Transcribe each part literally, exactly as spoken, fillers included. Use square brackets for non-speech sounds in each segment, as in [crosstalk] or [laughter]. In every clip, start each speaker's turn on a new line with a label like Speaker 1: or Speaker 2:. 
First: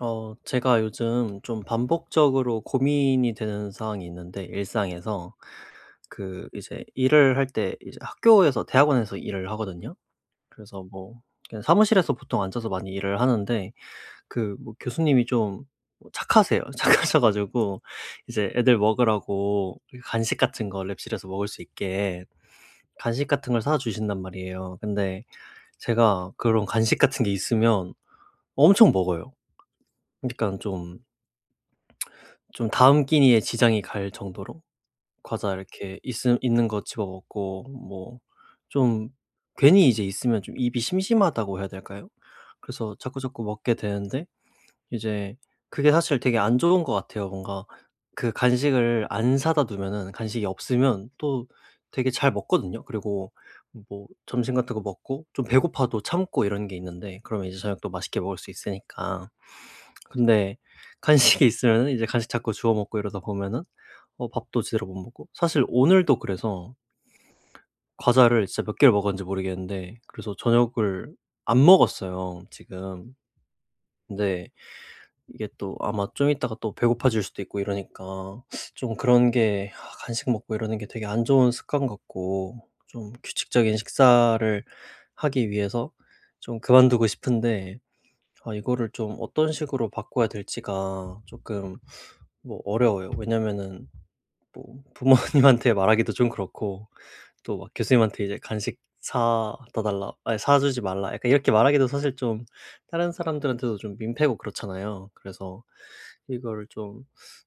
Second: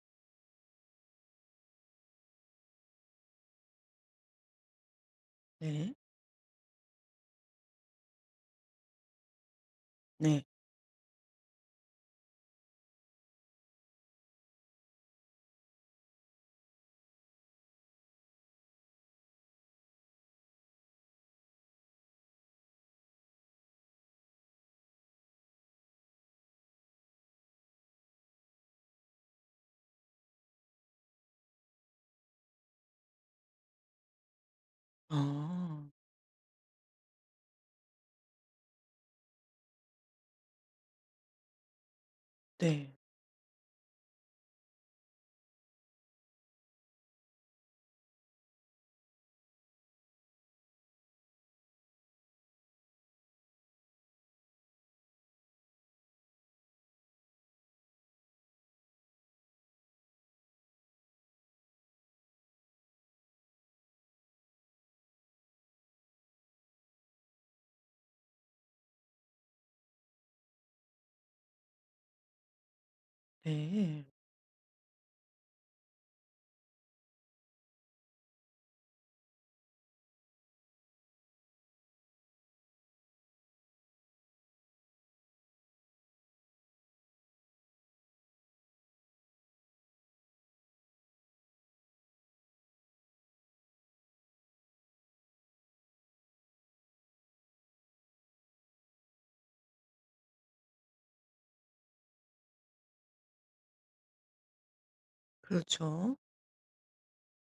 Speaker 1: 어, 제가 요즘 좀 반복적으로 고민이 되는 사항이 있는데, 일상에서.
Speaker 2: 네.
Speaker 1: 그, 이제 일을 할 때, 이제 학교에서, 대학원에서 일을 하거든요.
Speaker 2: 네.
Speaker 1: 그래서 뭐, 그냥 사무실에서 보통 앉아서 많이 일을 하는데, 그, 뭐 교수님이 좀뭐 착하세요. [laughs] 착하셔가지고, 이제 애들 먹으라고 간식 같은 거 랩실에서 먹을 수 있게 간식 같은 걸 사주신단 말이에요. 근데 제가 그런 간식 같은 게 있으면 엄청 먹어요. 그러니까 좀, 좀 다음 끼니에 지장이 갈 정도로 과자
Speaker 2: 아.
Speaker 1: 이렇게 있음 있는 거 집어 먹고 뭐 좀 괜히 이제 있으면 좀 입이 심심하다고 해야 될까요?
Speaker 2: 네.
Speaker 1: 그래서 자꾸자꾸 먹게 되는데 이제 그게 사실 되게 안 좋은 것 같아요. 뭔가 그 간식을 안 사다 두면은 간식이 없으면 또 되게 잘 먹거든요. 그리고 뭐 점심 같은 거 먹고 좀 배고파도 참고 이런 게 있는데 그러면 이제 저녁도 맛있게 먹을 수 있으니까. 근데 간식이 있으면은 이제 간식 자꾸 주워 먹고 이러다 보면은 어 밥도 제대로 못 먹고 사실 오늘도 그래서 과자를 진짜 몇 개를 먹었는지 모르겠는데 그래서 저녁을 안 먹었어요 지금.
Speaker 2: 네.
Speaker 1: 근데 이게 또 아마 좀 있다가 또 배고파질 수도 있고 이러니까 좀 그런 게 아 간식 먹고 이러는 게 되게 안 좋은 습관 같고 좀 규칙적인 식사를 하기 위해서 좀 그만두고 싶은데 아 이거를 좀 어떤 식으로 바꿔야 될지가 조금 뭐 어려워요. 왜냐면은 뭐 부모님한테 [laughs] 말하기도 좀 그렇고 또 막 교수님한테 이제 "간식 사다 달라." 아니 "사 주지 말라." 약간 이렇게 말하기도 사실 좀 다른 사람들한테도 좀 민폐고 그렇잖아요. 그래서
Speaker 2: 그렇죠.
Speaker 1: 이거를 좀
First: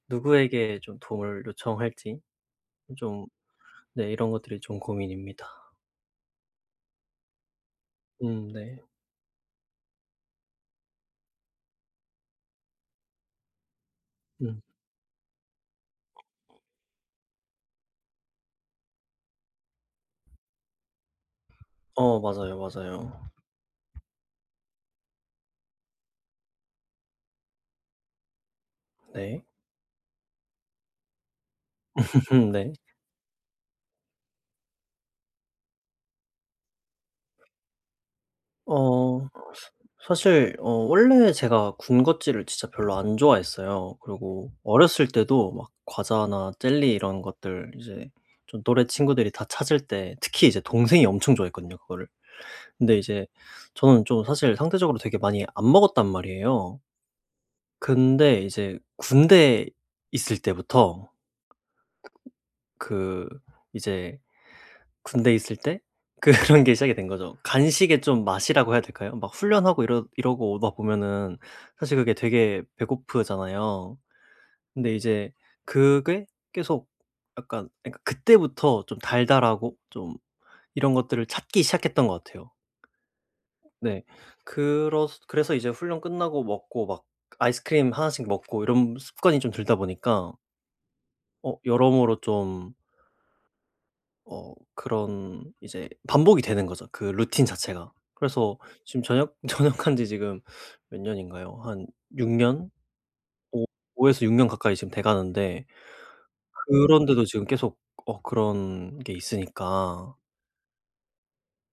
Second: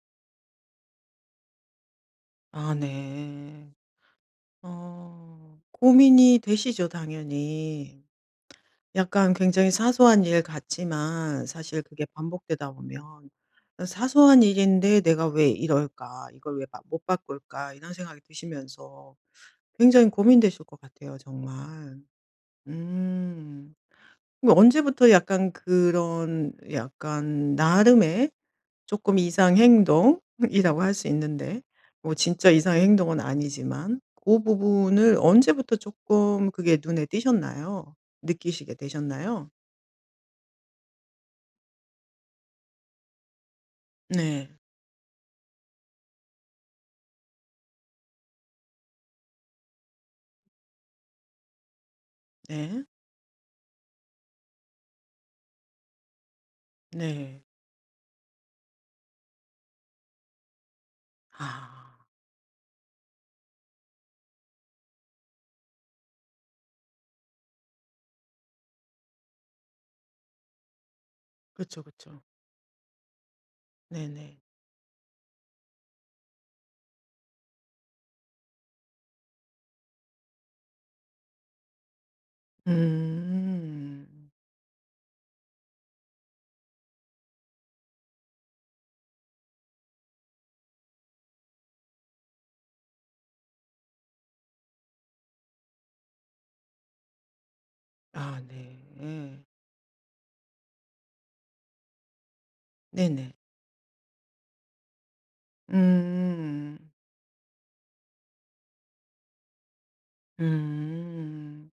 Speaker 1: 누구에게 좀 도움을 요청할지
Speaker 2: 아
Speaker 1: 좀
Speaker 2: 네.
Speaker 1: 네 이런 것들이 좀 고민입니다.
Speaker 2: 어. 고민이 되시죠 당연히.
Speaker 1: 음 네.
Speaker 2: 약간 굉장히 사소한 일 같지만 사실 그게 반복되다 보면 '사소한
Speaker 1: 음.
Speaker 2: 일인데 내가 왜 이럴까? 이걸 왜 못 바꿀까?' 이런 생각이 드시면서 굉장히 고민되실 것 같아요 정말.
Speaker 1: 어 맞아요, 맞아요.
Speaker 2: 음. 그럼 언제부터 약간 그런 약간 나름의 조금
Speaker 1: 네.
Speaker 2: 이상 행동이라고 할 수 있는데 뭐 진짜
Speaker 1: [laughs]
Speaker 2: 이
Speaker 1: 네.
Speaker 2: 상 행동은 아니지만 그 부분을 언제부터 조금 그게 눈에 띄셨나요? 느끼시게
Speaker 1: 어
Speaker 2: 되셨나요?
Speaker 1: 사실 어 원래 제가 군 것질을 진짜 별로 안 좋아했어요.
Speaker 2: 네.
Speaker 1: 그리고 어렸을 때도 막 과자나 젤리 이런 것들 이제 좀 또래 친구들이 다 찾을 때 특히 이제 동생이 엄청 좋아했거든요 그거를.
Speaker 2: 네.
Speaker 1: 근데 이제 저는 좀 사실 상대적으로 되게 많이 안 먹었단 말이에요.
Speaker 2: 네.
Speaker 1: 근데 이제 군대에 있을 때부터
Speaker 2: 아.
Speaker 1: 그 이제 군대에 있을 때 [laughs] 그런 게 시작이 된 거죠. 간식의 좀 맛이라고 해야 될까요? 막 훈련하고 이러 이러고 오다 보면은
Speaker 2: 그쵸,
Speaker 1: 사실 그게
Speaker 2: 그쵸.
Speaker 1: 되게 배고프잖아요.
Speaker 2: 네네.
Speaker 1: 근데 이제 그게 계속 약간 그러니까 그때부터 좀 달달하고 좀 이런 것들을 찾기 시작했던 것 같아요. 네.
Speaker 2: 음.
Speaker 1: 그 그래서 이제 훈련 끝나고 먹고 막 아이스크림 하나씩 먹고 이런 습관이 좀 들다 보니까 어 여러모로 좀 어 그런 이제 반복이 되는 거죠 그 루틴 자체가.
Speaker 2: 아
Speaker 1: 그래서
Speaker 2: 네.
Speaker 1: 지금 전역 전역한 [laughs] 지 지금 몇 년인가요? 한 육 년?
Speaker 2: 네네.
Speaker 1: 오에서 육 년 가까이 지금 돼 가는데,
Speaker 2: 음.
Speaker 1: 그런데도 지금 계속 어 그런 게 있으니까.
Speaker 2: 음.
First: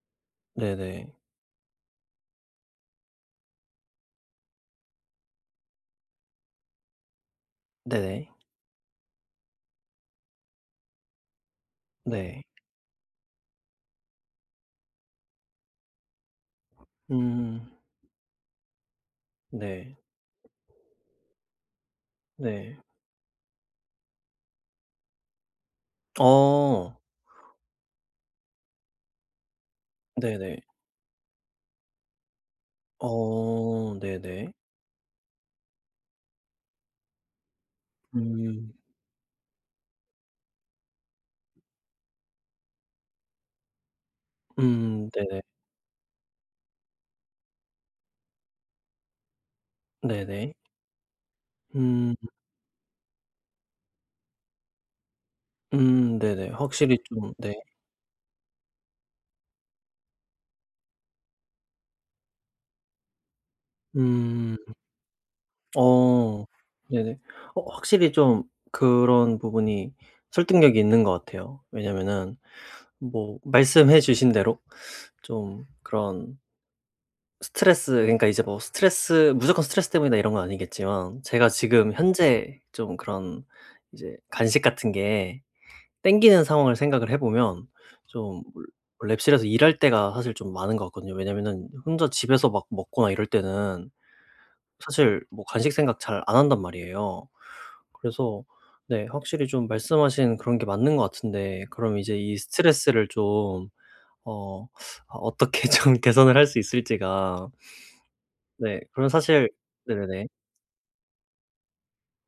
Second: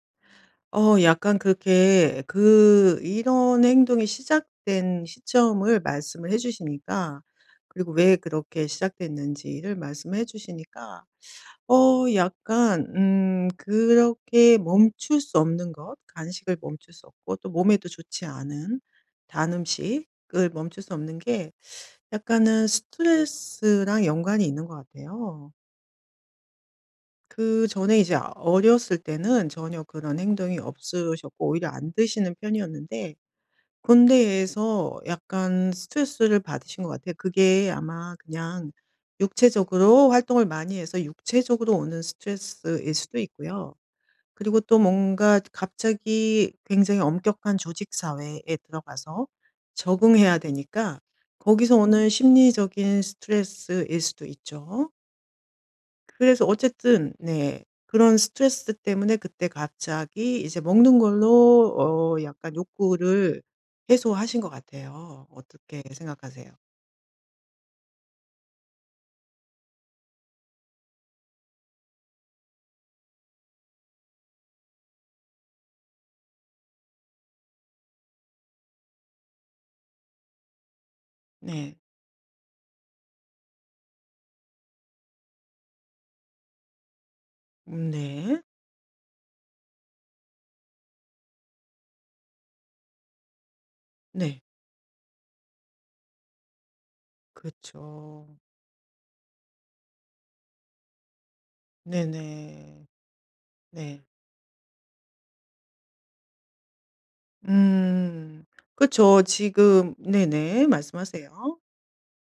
Speaker 2: 어
Speaker 1: 네네.
Speaker 2: 약간 그렇게 그 이런 행동이 시작된 시점을 말씀을 해 주시니까 그리고 왜
Speaker 1: 네네.
Speaker 2: 그렇게 시작됐는지를 말씀해 주시니까 어
Speaker 1: 네.
Speaker 2: 약간 음 그렇게 멈출 수 없는 것 간식을 멈출 수 없고 또
Speaker 1: 음.
Speaker 2: 몸에도 좋지 않은 단
Speaker 1: 네.
Speaker 2: 음식을 멈출 수 없는 게 약간은
Speaker 1: 네.
Speaker 2: 스트레스랑 연관이 있는 것 같아요.
Speaker 1: 어.
Speaker 2: 그전에 이제 어렸을 때는 전혀 그런 행동이
Speaker 1: 네네.
Speaker 2: 없으셨고 오히려 안 드시는 편이었는데
Speaker 1: 어 네네.
Speaker 2: 군대에서 약간 스트레스를 받으신 것 같아요. 그게 아마 그냥
Speaker 1: 음.
Speaker 2: 육체적으로 활동을 많이 해서 육체적으로 오는 스트레스일 수도 있고요. 그리고 또
Speaker 1: 음
Speaker 2: 뭔가
Speaker 1: 네네.
Speaker 2: 갑자기 굉장히 엄격한 조직 사회에 들어가서 적응해야
Speaker 1: 네네.
Speaker 2: 되니까 거기서 오는
Speaker 1: 음.
Speaker 2: 심리적인 스트레스일 수도 있죠.
Speaker 1: 음
Speaker 2: 그래서
Speaker 1: 네네. 확실히
Speaker 2: 어쨌든
Speaker 1: 좀 네.
Speaker 2: 네. 그런 스트레스 때문에 그때 갑자기 이제 먹는 걸로 어 약간 욕구를 해소하신 것
Speaker 1: 음.
Speaker 2: 같아요. 어떻게
Speaker 1: 어.
Speaker 2: 생각하세요?
Speaker 1: 네네. 어 확실히 좀 그런 부분이 설득력이 있는 것 같아요. 왜냐면은 뭐 말씀해 주신 대로 좀 그런 스트레스, 그러니까 이제 뭐 스트레스, 무조건 스트레스 때문이다 이런 건 아니겠지만 제가
Speaker 2: 네.
Speaker 1: 지금 현재 좀 그런 이제 간식 같은 게 땡기는 상황을 생각을 해 보면
Speaker 2: 음 네.
Speaker 1: 좀 올 랩실에서 일할 때가 사실 좀 많은 것 같거든요. 왜냐면은 혼자 집에서 막 먹거나 이럴 때는
Speaker 2: 네.
Speaker 1: 사실 뭐 간식 생각 잘 안 한단 말이에요.
Speaker 2: 그렇죠
Speaker 1: 그래서 네 확실히 좀 말씀하신 그런 게 맞는 것 같은데 그럼 이제 이
Speaker 2: 네네.
Speaker 1: 스트레스를 좀
Speaker 2: 네.
Speaker 1: 어 아 어떻게 좀 [laughs] 개선을 할 수 있을지가.
Speaker 2: 음.
Speaker 1: 네 그럼
Speaker 2: 그쵸.
Speaker 1: 사실
Speaker 2: 지금
Speaker 1: 네네네.
Speaker 2: 네네. 말씀하세요.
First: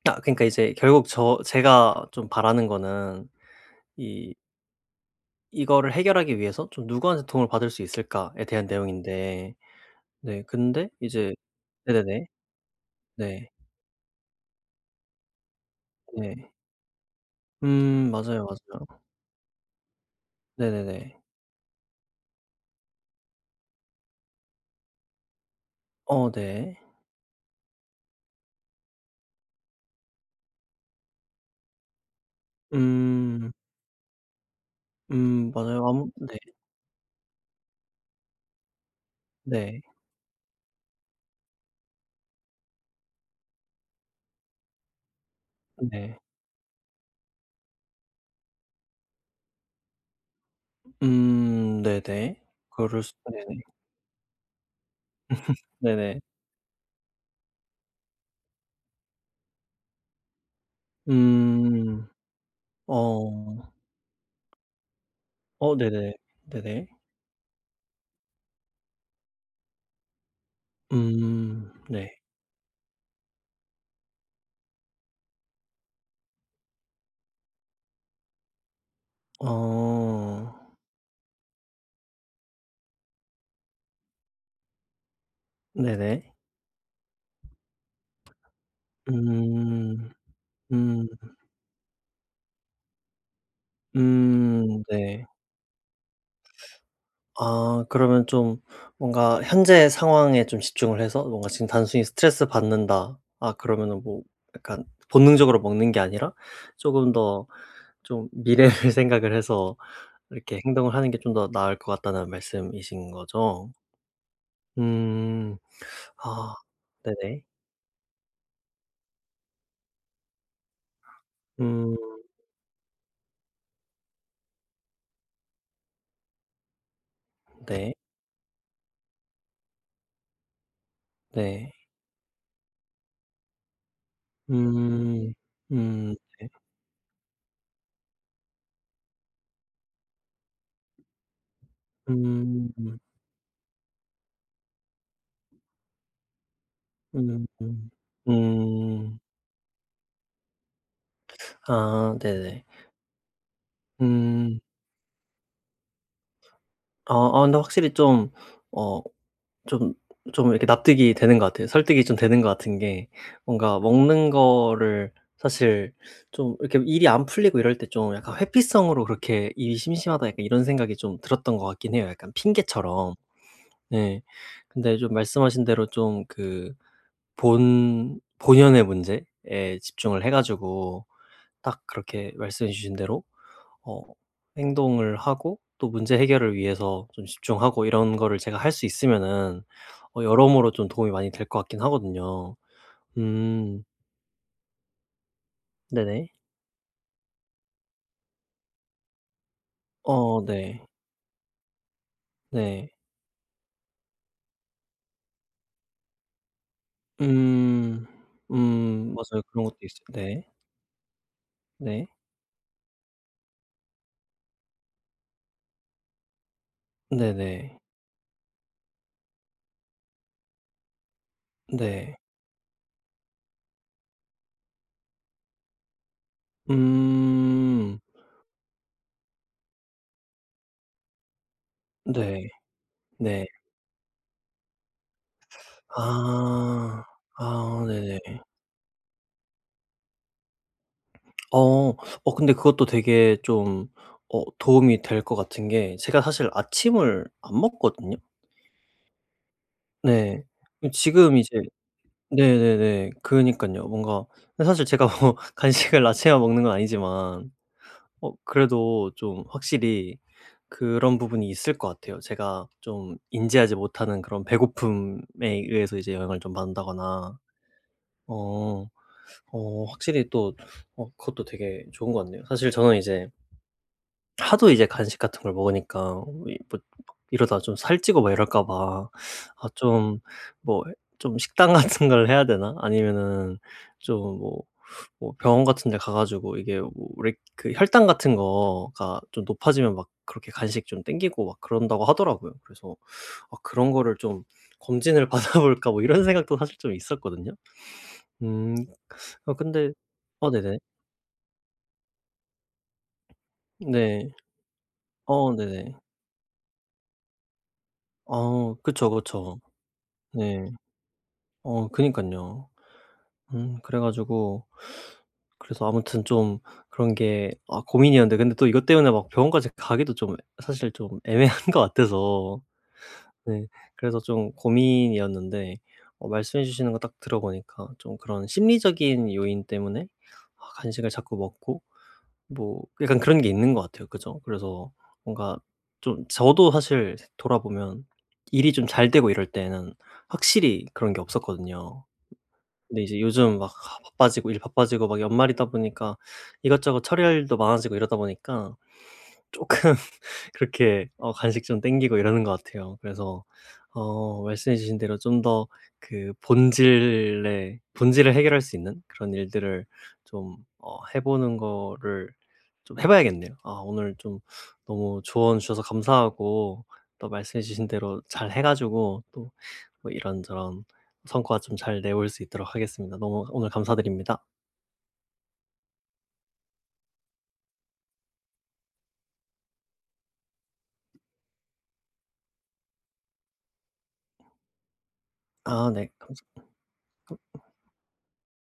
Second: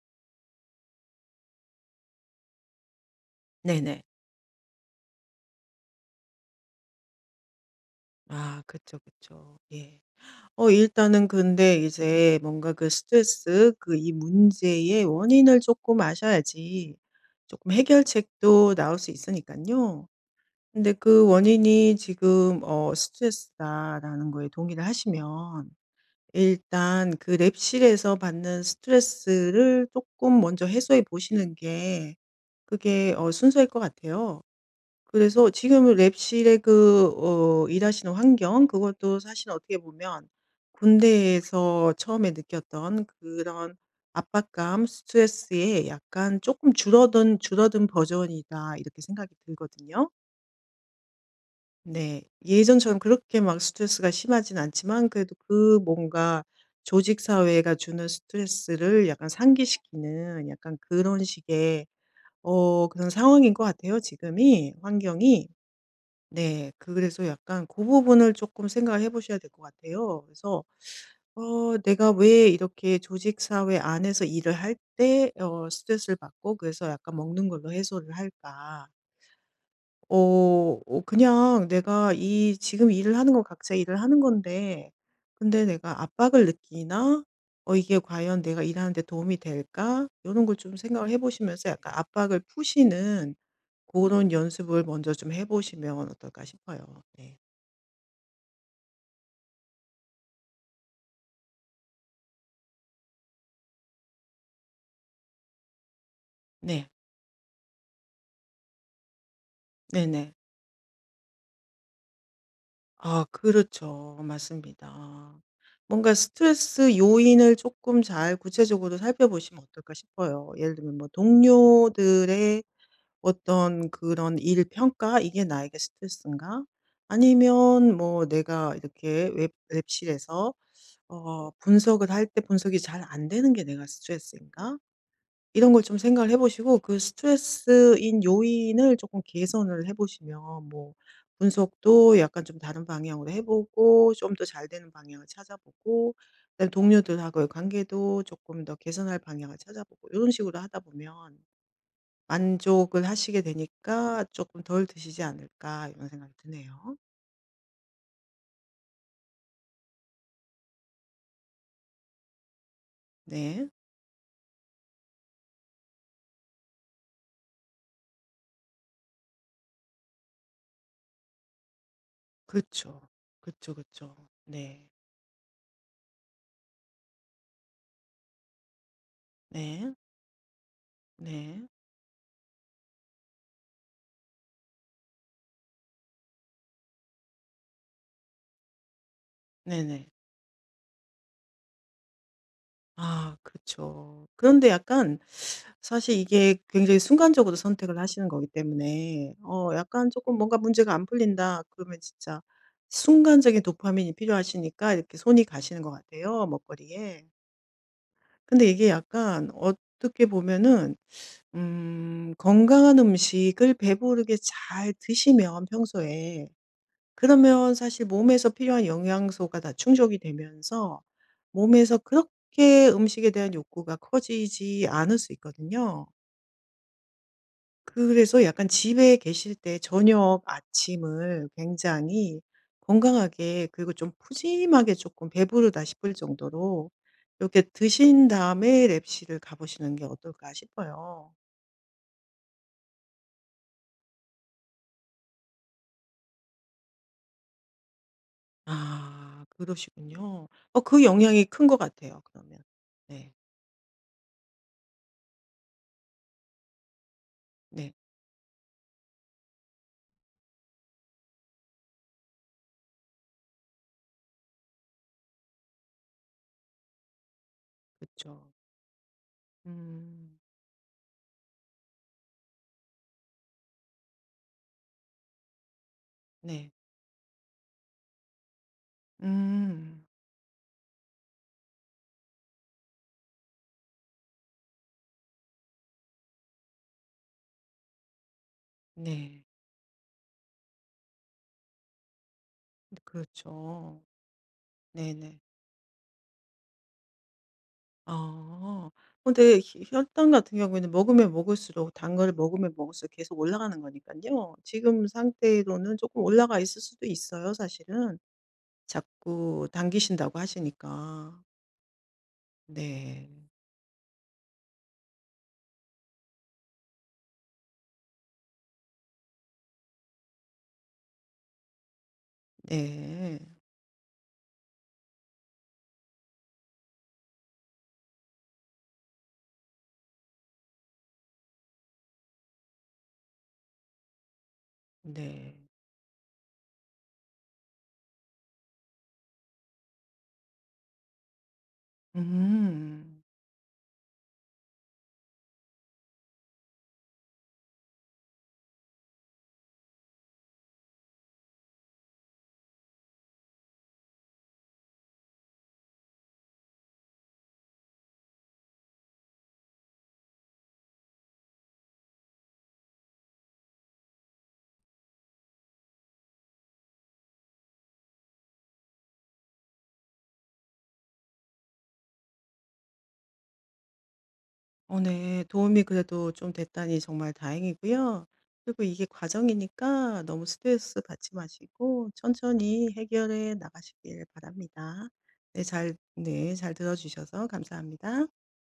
Speaker 1: 아 그러니까 이제 결국 저 제가 좀 바라는 거는
Speaker 2: 네네.
Speaker 1: 이 '이거를 해결하기 위해서 좀 누구한테 도움을 받을 수 있을까?'에
Speaker 2: 아
Speaker 1: 대한
Speaker 2: 그쵸,
Speaker 1: 내용인데
Speaker 2: 그쵸. 예.
Speaker 1: 네
Speaker 2: 어
Speaker 1: 근데
Speaker 2: 일단은
Speaker 1: 이제
Speaker 2: 근데
Speaker 1: 네네네.
Speaker 2: 이제 뭔가 그
Speaker 1: 네.
Speaker 2: 스트레스 그 이 문제의 원인을 조금
Speaker 1: 네.
Speaker 2: 아셔야지 조금
Speaker 1: 음 맞아요,
Speaker 2: 해결책도 나올
Speaker 1: 맞아요.
Speaker 2: 수 있으니까요 근데
Speaker 1: 네네네.
Speaker 2: 그 원인이 지금 어 스트레스다라는 거에 동의를 하시면
Speaker 1: 어 네.
Speaker 2: 일단 그 랩실에서 받는 스트레스를 조금 먼저 해소해 보시는 게 그게 어
Speaker 1: 음.
Speaker 2: 순서일 것 같아요. 그래서
Speaker 1: 음
Speaker 2: 지금
Speaker 1: 맞아요. 아무 네.
Speaker 2: 랩실의 그 어 일하시는 환경 그것도 사실 어떻게
Speaker 1: 네.
Speaker 2: 보면 군대에서 처음에 느꼈던 그런 압박감, 스트레스에
Speaker 1: 네.
Speaker 2: 약간 조금 줄어든 줄어든 버전이다 이렇게 생각이 들거든요.
Speaker 1: 음
Speaker 2: 네.
Speaker 1: 네네.
Speaker 2: 예전처럼
Speaker 1: 그럴 수
Speaker 2: 그렇게
Speaker 1: 네네.
Speaker 2: 막 스트레스가 심하진 않지만 그래도 그
Speaker 1: 네네.
Speaker 2: 뭔가 조직 사회가 주는 스트레스를 약간 상기시키는 약간 그런 식의
Speaker 1: 음.
Speaker 2: 어 그런 상황인 것
Speaker 1: 어.
Speaker 2: 같아요 지금이 환경이.
Speaker 1: 어 네네.
Speaker 2: 네.
Speaker 1: 네네.
Speaker 2: 그래서 약간 그 부분을 조금 생각을 해 보셔야 될 것 같아요. 그래서
Speaker 1: 음
Speaker 2: 어
Speaker 1: 네.
Speaker 2: 내가 왜 이렇게 조직 사회 안에서 일을 할 때 어 스트레스를 받고 그래서 약간 먹는 걸로 해소를 할까?
Speaker 1: 어.
Speaker 2: 어 어 그냥 내가 이 지금 일을 하는 건 각자 일을 하는 건데 근데 내가
Speaker 1: 네네.
Speaker 2: 압박을 느끼나? 어 이게 과연 내가 일하는 데 도움이 될까?
Speaker 1: 음.
Speaker 2: 이런 걸 좀
Speaker 1: 음.
Speaker 2: 생각을 해 보시면서 약간 압박을 푸시는 고런 연습을
Speaker 1: 음
Speaker 2: 먼저
Speaker 1: 네.
Speaker 2: 좀 해 보시면 어떨까 싶어요. 네.
Speaker 1: 아 그러면 좀 뭔가 현재 상황에 좀 집중을 해서 뭔가 지금 단순히 '스트레스 받는다.' 아 그러면은 뭐 약간 본능적으로 먹는 게 아니라
Speaker 2: 네.
Speaker 1: 조금 더 좀 미래를 [laughs] 생각을 해서
Speaker 2: 네네.
Speaker 1: 이렇게 행동을 하는 게 좀 더 나을 것 같다는 말씀이신
Speaker 2: 아
Speaker 1: 거죠?
Speaker 2: 그렇죠. 맞습니다.
Speaker 1: 음.
Speaker 2: 뭔가
Speaker 1: 아
Speaker 2: 스트레스
Speaker 1: 네네.
Speaker 2: 요인을 조금 잘 구체적으로 살펴보시면 어떨까 싶어요. 예를 들면 뭐
Speaker 1: 음
Speaker 2: 동료들의 어떤 그런 일 평가 '이게 나에게 스트레스인가?'
Speaker 1: 네.
Speaker 2: 아니면 뭐 내가 이렇게 웹 웹실에서 어
Speaker 1: 네.
Speaker 2: 분석을 할 때 분석이 잘 안 되는 게 '내가 스트레스인가?'
Speaker 1: 음.
Speaker 2: 이런 걸 좀
Speaker 1: 음.
Speaker 2: 생각을 해 보시고 그 스트레스인 요인을 조금 개선을 해 보시면 뭐 분석도 약간 좀
Speaker 1: 음.
Speaker 2: 다른 방향으로 해 보고 좀 더 잘 되는 방향을 찾아보고 그다음에
Speaker 1: 음.
Speaker 2: 동료들하고의
Speaker 1: 음.
Speaker 2: 관계도 조금 더 개선할
Speaker 1: 음.
Speaker 2: 방향을 찾아보고 이런 식으로 하다 보면
Speaker 1: 아 네네.
Speaker 2: '만족을 하시게 되니까
Speaker 1: 음.
Speaker 2: 조금 덜 드시지 않을까.' 이런 생각이 드네요.
Speaker 1: 아 아 근데 확실히 좀어 좀 좀 이렇게 납득이 되는 것 같아요. 설득이 좀 되는 것 같은 게
Speaker 2: 네.
Speaker 1: 뭔가 먹는 거를 사실 좀 이렇게 일이 안 풀리고 이럴 때 좀 약간 '회피성으로 그렇게 일이 심심하다.' 약간 이런 생각이 좀 들었던 것 같긴 해요, 약간
Speaker 2: 그렇죠.
Speaker 1: 핑계처럼.
Speaker 2: 그렇죠 그렇죠
Speaker 1: 네.
Speaker 2: 네.
Speaker 1: 근데 좀 말씀하신 대로 좀 그 본 본연의 문제에
Speaker 2: 네.
Speaker 1: 집중을 해 가지고
Speaker 2: 네.
Speaker 1: 딱 그렇게 말씀해 주신 대로 어 행동을 하고 또 문제 해결을 위해서 좀 집중하고 이런 거를 제가 할 수 있으면은
Speaker 2: 네네.
Speaker 1: 어 여러모로 좀 도움이 많이 될 것 같긴 하거든요.
Speaker 2: 아그
Speaker 1: 음
Speaker 2: 죠 그런데 약간 사실
Speaker 1: 네네.
Speaker 2: 이게 굉장히 순간적으로 선택을 하시는 거기 때문에 어 약간 조금
Speaker 1: 어
Speaker 2: 뭔가
Speaker 1: 네.
Speaker 2: 문제가 안 풀린다 그러면 진짜
Speaker 1: 네.
Speaker 2: 순간적인 도파민이 필요하시니까 이렇게 손이 가시는 것 같아요, 먹거리에.
Speaker 1: 음.
Speaker 2: 근데 이게
Speaker 1: 음 맞아요.
Speaker 2: 약간
Speaker 1: 그런 것도 있어요.
Speaker 2: 어떻게
Speaker 1: 네.
Speaker 2: 보면은
Speaker 1: 네.
Speaker 2: 음 건강한 음식을 배부르게 잘 드시면 평소에 그러면
Speaker 1: 네네.
Speaker 2: 사실 몸에서 필요한 영양소가 다 충족이 되면서 몸에서
Speaker 1: 네.
Speaker 2: 그렇게 음식에 대한 욕구가 커지지 않을 수 있거든요.
Speaker 1: 음.
Speaker 2: 그래서 약간 집에 계실 때 저녁, 아침을 굉장히
Speaker 1: 네. 네.
Speaker 2: 건강하게 그리고 좀 푸짐하게 조금 배부르다 싶을 정도로
Speaker 1: 아.
Speaker 2: 이렇게
Speaker 1: 아 네네.
Speaker 2: 드신 다음에 랩실을 가보시는 게 어떨까 싶어요.
Speaker 1: 어. 어 근데 그것도 되게 좀 어 도움이 될 것 같은 게 제가 사실 아침을 안 먹거든요.
Speaker 2: 아,
Speaker 1: 네.
Speaker 2: 그러시군요. 어,
Speaker 1: 그
Speaker 2: 그
Speaker 1: 지금
Speaker 2: 영향이
Speaker 1: 이제
Speaker 2: 큰 것 같아요, 그러면.
Speaker 1: 네네네.
Speaker 2: 네,
Speaker 1: 그니까요 뭔가 근데 사실 제가 뭐 [laughs] 간식을 아침에 먹는 건 아니지만
Speaker 2: 네,
Speaker 1: 어 그래도 좀 확실히 그런 부분이 있을 것 같아요. 제가 좀 인지하지 못하는 그런 배고픔에 의해서 이제 영향을 좀 받는다거나.
Speaker 2: 그렇죠.
Speaker 1: 어. 어 확실히
Speaker 2: 음.
Speaker 1: 또 어 그것도 되게 좋은 것 같네요. 사실 저는 이제 하도 이제 간식 같은 걸 먹으니까 이
Speaker 2: 네.
Speaker 1: 뭐 이러다 좀 살찌고 막 이럴까 봐 아
Speaker 2: 음.
Speaker 1: 좀 뭐 좀 식단 [laughs] 같은 걸 해야 되나? 아니면은 좀 뭐 뭐 병원 같은 데 가 가지고 이게 뭐 우리 그 혈당 같은 거가
Speaker 2: 네.
Speaker 1: 좀 높아지면 막 그렇게 간식 좀 땡기고 막 그런다고 하더라고요. 그래서 아 그런
Speaker 2: 그렇죠.
Speaker 1: 거를 좀 '검진을 [laughs]
Speaker 2: 네네.
Speaker 1: 받아 볼까?' 뭐 이런 생각도 사실 좀 있었거든요. 음.
Speaker 2: 아.
Speaker 1: 아
Speaker 2: 근데 혈
Speaker 1: 근데
Speaker 2: 혈당
Speaker 1: 어
Speaker 2: 같은
Speaker 1: 네네.
Speaker 2: 경우에는 먹으면 먹을수록 단 거를 먹으면 먹을수록 계속 올라가는 거니까
Speaker 1: 네.
Speaker 2: 요 지금
Speaker 1: 어 네네.
Speaker 2: 상태로는 조금 올라가 있을 수도 있어요 사실은.
Speaker 1: 어 그쵸, 그쵸.
Speaker 2: 자꾸 당기신다고
Speaker 1: 네.
Speaker 2: 하시니까.
Speaker 1: 어 그니깐요.
Speaker 2: 네.
Speaker 1: 음 그래 가지고 그래서 아무튼 좀 그런 게 아 고민이었는데 근데 또 이것 때문에 막 병원까지 가기도 좀 사실 좀 애매한 [laughs] 것 같아서
Speaker 2: 네.
Speaker 1: 네 그래서 좀 고민이었는데 어 말씀해 주시는 거 딱 들어 보니까 좀 그런 심리적인 요인 때문에 아 간식을 자꾸 먹고 뭐 약간 그런 게 있는 것 같아요. 그죠? 그래서
Speaker 2: 네.
Speaker 1: 뭔가 좀 저도 사실 돌아보면 일이 좀 잘 되고 이럴 때는 확실히 그런 게 없었거든요. 근데 이제
Speaker 2: 음.
Speaker 1: 요즘 막 바빠지고 일 바빠지고 막 연말이다 보니까 이것저것 처리할 일도 많아지고 이러다 보니까 쪼끔 [laughs] 그렇게 어 간식 좀 땡기고 이러는 것 같아요. 그래서 어 말씀해 주신 대로 좀 더 그 본질의 본질을 해결할 수 있는 그런 일들을 좀 어 해 보는 거를 좀 해 봐야겠네요. 아 오늘 좀 너무 조언 주셔서 감사하고 또 말씀해 주신 대로 잘 해 가지고 또 뭐 이런저런 성과 좀 잘 내볼 수 있도록 하겠습니다. 너무 오늘 감사드립니다.
Speaker 2: 어 네. 도움이 그래도 좀 됐다니 정말 다행이고요. 그리고 이게 과정이니까 너무 스트레스 받지 마시고 천천히 해결해 나가시길 바랍니다. 네
Speaker 1: 아
Speaker 2: 잘
Speaker 1: 네. 감
Speaker 2: 네 잘 들어 주셔서 감사합니다.